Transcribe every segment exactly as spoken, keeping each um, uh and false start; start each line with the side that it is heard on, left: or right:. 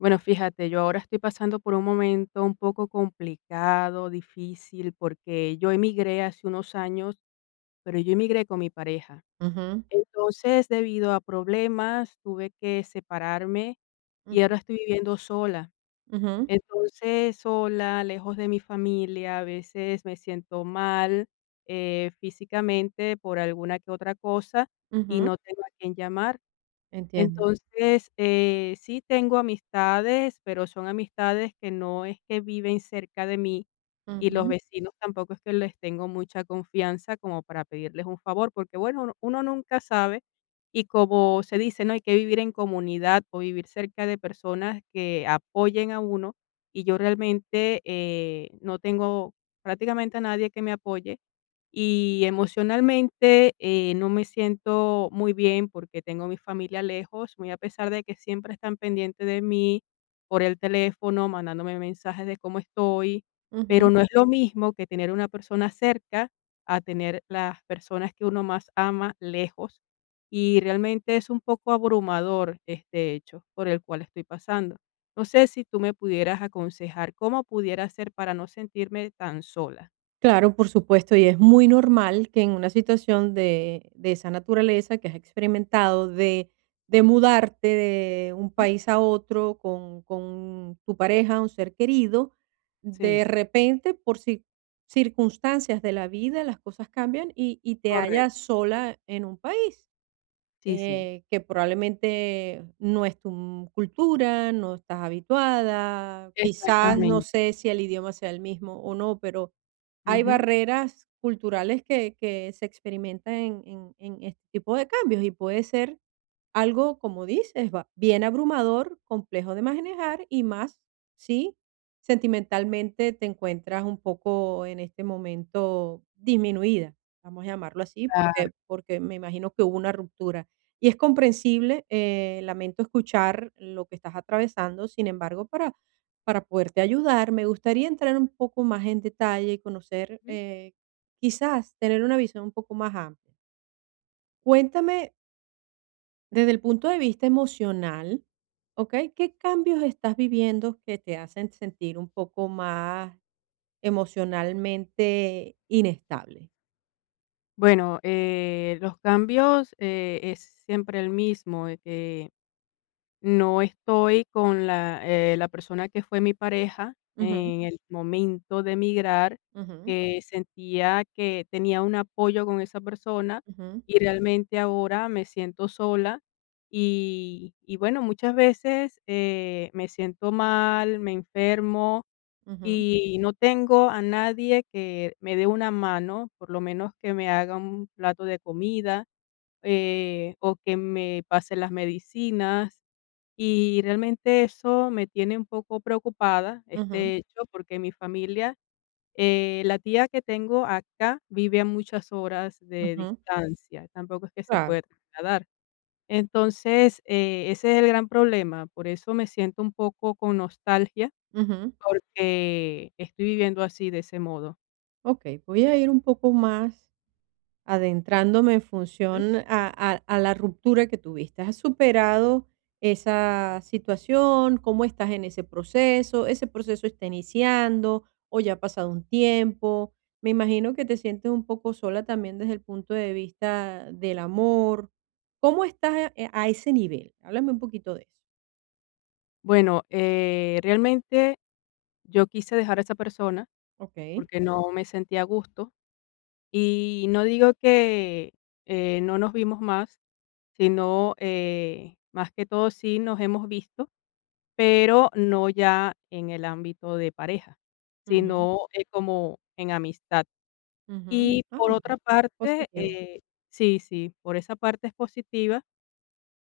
left: Bueno, fíjate, yo ahora estoy pasando por un momento un poco complicado, difícil, porque yo emigré hace unos años, pero yo emigré con mi pareja.
right: Ujú,
left: Entonces, debido a problemas, tuve que separarme y
right: ujú,
left: ahora estoy viviendo sola.
right: ujú,
left: Entonces, sola, lejos de mi familia, a veces me siento mal eh, físicamente por alguna que otra cosa y
right: ujú,
left: no tengo a quien llamar.
right: entiendo.
left: Entonces, eh, sí tengo amistades, pero son amistades que no es que viven cerca de mí y los
right: Ujú,
left: vecinos tampoco es que les tengo mucha confianza como para pedirles un favor, porque bueno, uno uno nunca sabe y como se dice, no hay que vivir en comunidad o vivir cerca de personas que apoyen a uno y yo realmente eh, no tengo prácticamente a nadie que me apoye y emocionalmente, eh, no me siento muy bien porque tengo mi familia lejos, muy a pesar de que siempre están pendientes de mí por el teléfono, mandándome mensajes de cómo estoy, pero
right: ujú.
left: no es lo mismo que tener una persona cerca a tener las personas que uno más ama lejos. Y realmente es un poco abrumador este hecho por el cual estoy pasando. No sé si tú me pudieras aconsejar cómo pudiera hacer para no sentirme tan sola.
right: Claro, por supuesto, y es muy normal que en una situación de, de esa naturaleza que has experimentado, de, de mudarte de un país a otro con, con tu pareja, un ser querido, de
left: Sí.
right: repente, por ci- circunstancias de la vida, las cosas cambian y, y te
left: Correcto.
right: hallas sola en un país,
left: Sí, sí.
right: eh, que probablemente no es tu mm, cultura, no estás habituada, quizás no
left: Exactamente.
right: sé si el idioma sea el mismo o no, pero hay
left: Ujú.
right: barreras culturales que, que se experimentan en, en- en este tipo de cambios y puede ser algo, como dices, va- bien abrumador, complejo de manejar y más si sentimentalmente te encuentras un poco en este momento disminuida, vamos a llamarlo así,
left: Claro.
right: porque, porque me imagino que hubo una ruptura. Y es comprensible. Eh, lamento escuchar lo que estás atravesando. Sin embargo, para, para poderte ayudar, me gustaría entrar un poco más en detalle y conocer,
left: Ujú.
right: eh, quizás tener una visión un poco más amplia. Cuéntame desde el punto de vista emocional, ¿ok? ¿Qué cambios estás viviendo que te hacen sentir un poco más emocionalmente inestable?
left: Bueno, eh, los cambios, eh, es siempre el mismo, de que no estoy con la, eh, la persona que fue mi pareja
right: Ujú,
left: en el momento de emigrar,
right: ujú,
left: que sentía que tenía un apoyo con esa persona
right: ujú,
left: y realmente ahora me siento sola y, y bueno, muchas veces eh, me siento mal, me enfermo.
right: ujú,
left: Y no tengo a nadie que me dé una mano, por lo menos que me haga un plato de comida, eh, o que me pase las medicinas. Y realmente eso me tiene un poco preocupada,
right: ujú,
left: este hecho, porque mi familia, eh, la tía que tengo acá vive a muchas horas de
right: ujú,
left: distancia, tampoco es que se
right: claro.
left: puede trasladar. Entonces, eh, ese es el gran problema, por eso me siento un poco con nostalgia porque estoy viviendo así, de ese modo.
right: Okey, voy a ir un poco más adentrándome en
left: Ujú.
right: función a a a la ruptura que tuviste. ¿Has superado esa situación? ¿Cómo estás en ese proceso? ¿Ese proceso está iniciando o ya ha pasado un tiempo? Me imagino que te sientes un poco sola también desde el punto de vista del amor. ¿Cómo estás, eh, a ese nivel? Háblame un poquito de eso.
left: Bueno, eh, realmente yo quise dejar a esa persona
right: Okey.
left: porque no me sentía a gusto y no digo que, eh, no nos vimos más, sino, eh, más que todo sí nos hemos visto, pero no ya en el ámbito de pareja,
right: Ujú,
left: sino, eh, como en amistad.
right: ujú.
left: Y
right: Ah,
left: por otra
right: bueno,
left: parte,
right: positivo.
left: eh sí, sí, por esa parte es positiva.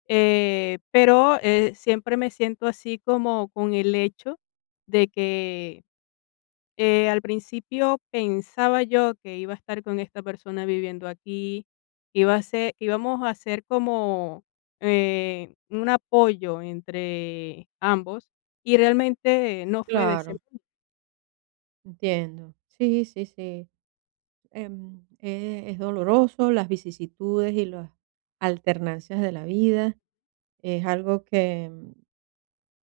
left: Eh, pero, eh, siempre me siento así como con el hecho de que, eh, al principio pensaba yo que iba a estar con esta persona viviendo aquí, que iba a ser que íbamos a hacer como, eh, un apoyo entre ambos, y realmente no fue de
right: Claro,
left: ese.
right: entiendo. Sí, sí, sí. Em, eh, es doloroso, las vicisitudes y las alternancias de la vida. Es algo que mm,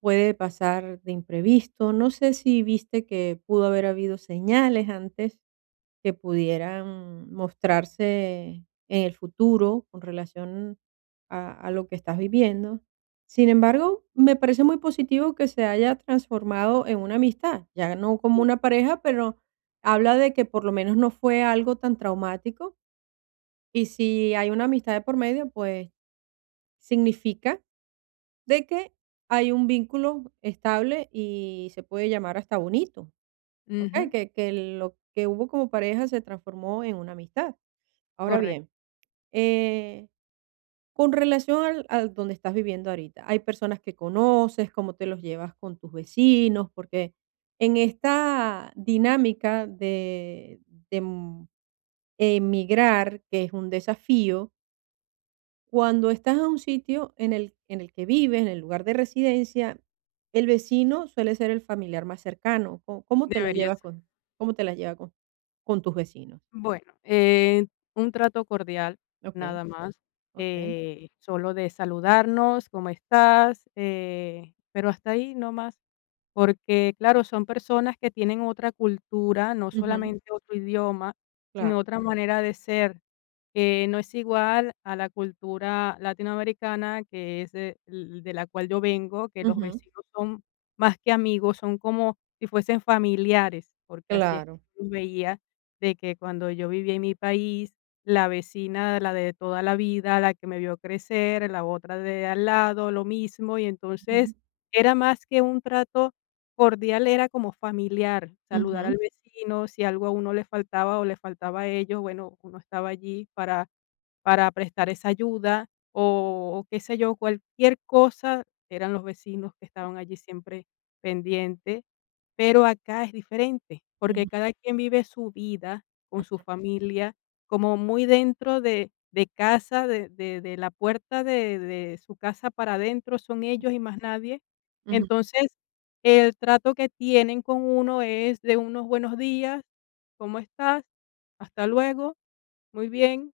right: puede pasar de imprevisto. No sé si viste que pudo haber habido señales antes que pudieran mostrarse en el futuro con relación a, a lo que estás viviendo. Sin embargo, me parece muy positivo que se haya transformado en una amistad, ya no como una pareja, pero habla de que por lo menos no fue algo tan traumático y si hay una amistad de por medio, pues significa de que hay un vínculo estable y se puede llamar hasta bonito. Ok,
left: Ujú,
right: que que lo que hubo como pareja se transformó en una amistad. Ahora bien,
left: correcto.
right: eh, con relación al al donde estás viviendo ahorita, ¿hay personas que conoces? ¿Cómo te los llevas con tus vecinos? Porque en esta dinámica de de, mm, emigrar, que es un desafío, cuando estás a un sitio en el en el que vives, en el lugar de residencia, el vecino suele ser el familiar más cercano. ¿Co cómo te la
left: Debería
right: llevas
left: ser.
right: con cómo te la llevas con con tus vecinos?
left: Bueno, eh, un trato cordial,
right: Okey,
left: nada más,
right: okey.
left: eh, solo de saludarnos, ¿cómo estás? Eh, pero hasta ahí no más. Porque, claro, son personas que tienen otra cultura, no
right: Ujú,
left: solamente otro idioma,
right: claro.
left: sino otra manera de ser, que no es igual a la cultura latinoamericana, que es de, l- de la cual yo vengo, que los
right: Ujú,
left: vecinos son más que amigos, son como si fuesen familiares, porque así es que
right: claro.
left: yo veía de que cuando yo vivía en mi país, la vecina, la de toda la vida, la que me vio crecer, la otra de al lado, lo mismo, y entonces
right: Ujú,
left: era más que un trato cordial, era como familiar, saludar al
right: ujú,
left: vecino, si algo a uno le faltaba o le faltaba a ellos, bueno, uno estaba allí para para prestar esa ayuda o qué sé yo, cualquier cosa, eran los vecinos que estaban allí siempre pendientes, pero acá es diferente, porque
right: ujú,
left: cada quien vive su vida con su familia, como muy dentro de, de casa, de, de- de la puerta de, de su casa para adentro, son ellos y más nadie.
right: ujú,
left: Entonces, el trato que tienen con uno es de unos buenos días, ¿cómo estás? Hasta luego, muy bien,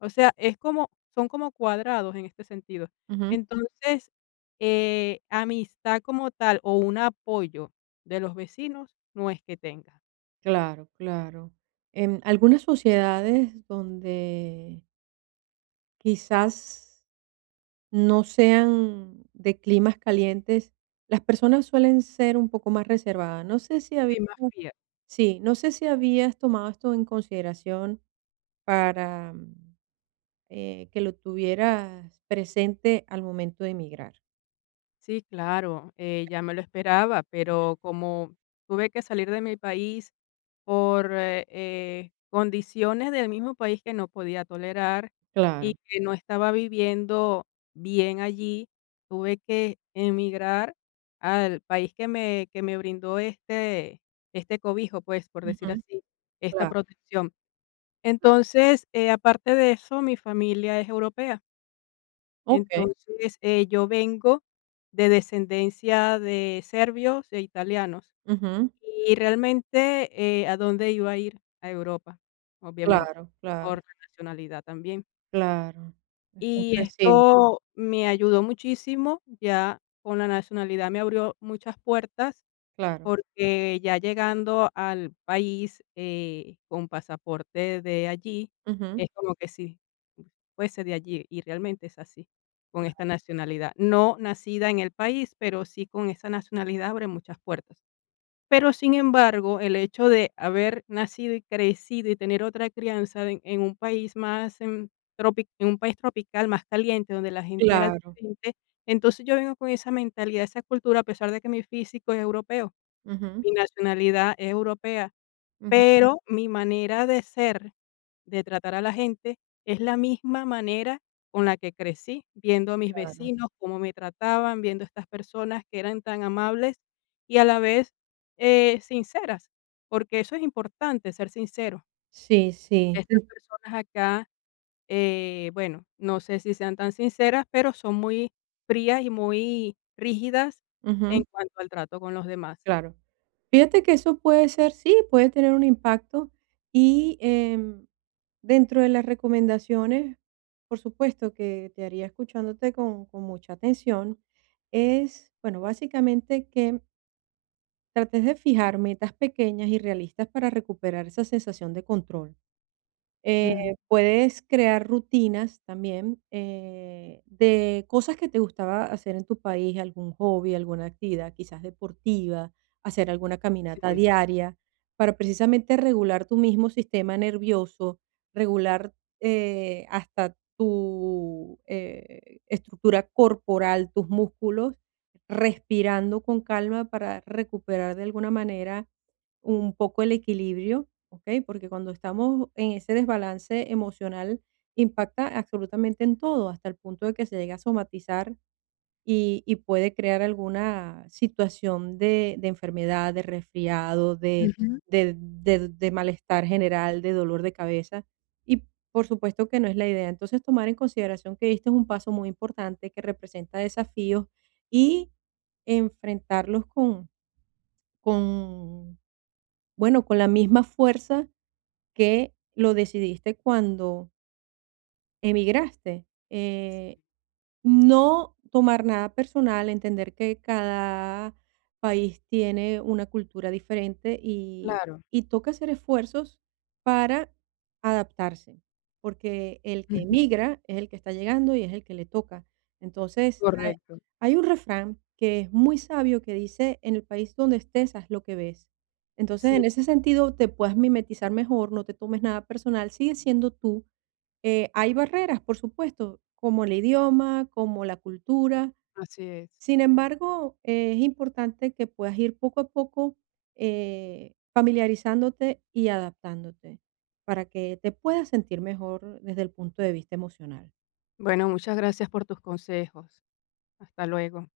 left: o sea, es como son como cuadrados en este sentido.
right: ujú.
left: Entonces, eh, amistad como tal, o un apoyo de los vecinos, no es que tenga.
right: Claro, claro. En algunas sociedades donde quizás no sean de climas calientes, las personas suelen ser un poco más reservadas. No sé si habías
left: Sí, más fría.
right: Sí, no sé si habías tomado esto en consideración para, mm, eh, que lo tuvieras presente al momento de emigrar.
left: Sí, claro, eh, ya me lo esperaba, pero como tuve que salir de mi país por eh, eh, condiciones del mismo país que no podía tolerar y
right: Claro.
left: que no estaba viviendo bien allí, tuve que emigrar al país que me, que me brindó este, este cobijo, pues, por decir
right: Ujú.
left: así, esta
right: Claro,
left: protección.
right: claro.
left: Entonces, eh, aparte de eso, mi familia es europea.
right: Okey.
left: Entonces, eh, yo vengo de descendencia de serbios e italianos,
right: Ujú.
left: y realmente, eh, ¿a dónde iba a ir? A Europa, obviamente,
right: Claro,
left: por
right: claro,
left: la nacionalidad también.
right: claro. Es
left: Y
right: comprensible,
left: esto me ayudó muchísimo, ya con la nacionalidad me abrió muchas puertas
right: claro.
left: porque ya llegando al país, eh, con pasaporte de allí,
right: Ujú.
left: es como que si fuese de allí, y realmente es así, con esta nacionalidad. No nacida en el país, pero sí con esa nacionalidad abre muchas puertas. Pero, sin embargo, el hecho de haber nacido y crecido y tener otra crianza en en un país más, em, tropi en un país tropical más caliente, donde la gente era
right: Claro.
left: diferente, entonces yo vengo con esa mentalidad, esa cultura, a pesar de que mi físico es europeo.
right: Ujú,
left: Mi nacionalidad es europea,
right: ujú,
left: pero mi manera de ser, de tratar a la gente, es la misma manera con la que crecí, viendo a mis
right: claro.
left: vecinos, cómo me trataban, viendo estas personas que eran tan amables y a la vez, eh, sinceras, porque eso es importante, ser sincero.
right: Sí, sí.
left: Estas
right: te-
left: personas acá, eh, bueno, no sé si sean tan sinceras, pero son muy frías y muy rígidas en
right: Ujú.
left: cuanto al trato con los demás.
right: Claro. Fíjate que eso puede ser, sí, puede tener un impacto y em, dentro de las recomendaciones, por supuesto que te haría escuchándote con, con mucha atención, es, bueno, básicamente que trates de fijar metas pequeñas y realistas para recuperar esa sensación de control. Eh,
left: Ujú.
right: Puedes crear rutinas también, eh, de cosas que te gustaba hacer en tu país, algún hobby, alguna actividad quizás deportiva, hacer alguna caminata
left: Sí.
right: diaria, para precisamente regular tu mismo sistema nervioso, regular, eh, hasta tu, eh, estructura corporal, tus músculos, respirando con calma para recuperar de alguna manera un poco el equilibrio. ¿Ok? Porque cuando estamos en ese desbalance emocional, impacta absolutamente en todo, hasta el punto de que se llega a somatizar y, y puede crear alguna situación de, de enfermedad, de resfriado, de,
left: Ujú.
right: de- de- de malestar general, de dolor de cabeza. Y por supuesto que no es la idea. Entonces, tomar en consideración que este es un paso muy importante que representa desafíos y enfrentarlos con, bueno, con la misma fuerza que lo decidiste cuando Emigraste. Eh, no tomar nada personal, entender que cada país tiene una cultura diferente y,
left: Claro,
right: y toca hacer esfuerzos para adaptarse, porque el que
left: ujú,
right: emigra es el que está llegando y es el que le toca. Entonces, hay,
left: correcto.
right: hay un refrán que es muy sabio que dice, en el país donde estés, haz lo que ves. Entonces,
left: Sí,
right: en ese sentido, te puedes mimetizar mejor, no te tomes nada personal, sigue siendo tú, eh, hay barreras, por supuesto, como el idioma, como la cultura.
left: así es.
right: Sin embargo, eh, es importante que puedas ir poco a poco, eh, familiarizándote y adaptándote para que te puedas sentir mejor desde el punto de vista emocional.
left: Bueno, muchas gracias por tus consejos. Hasta luego.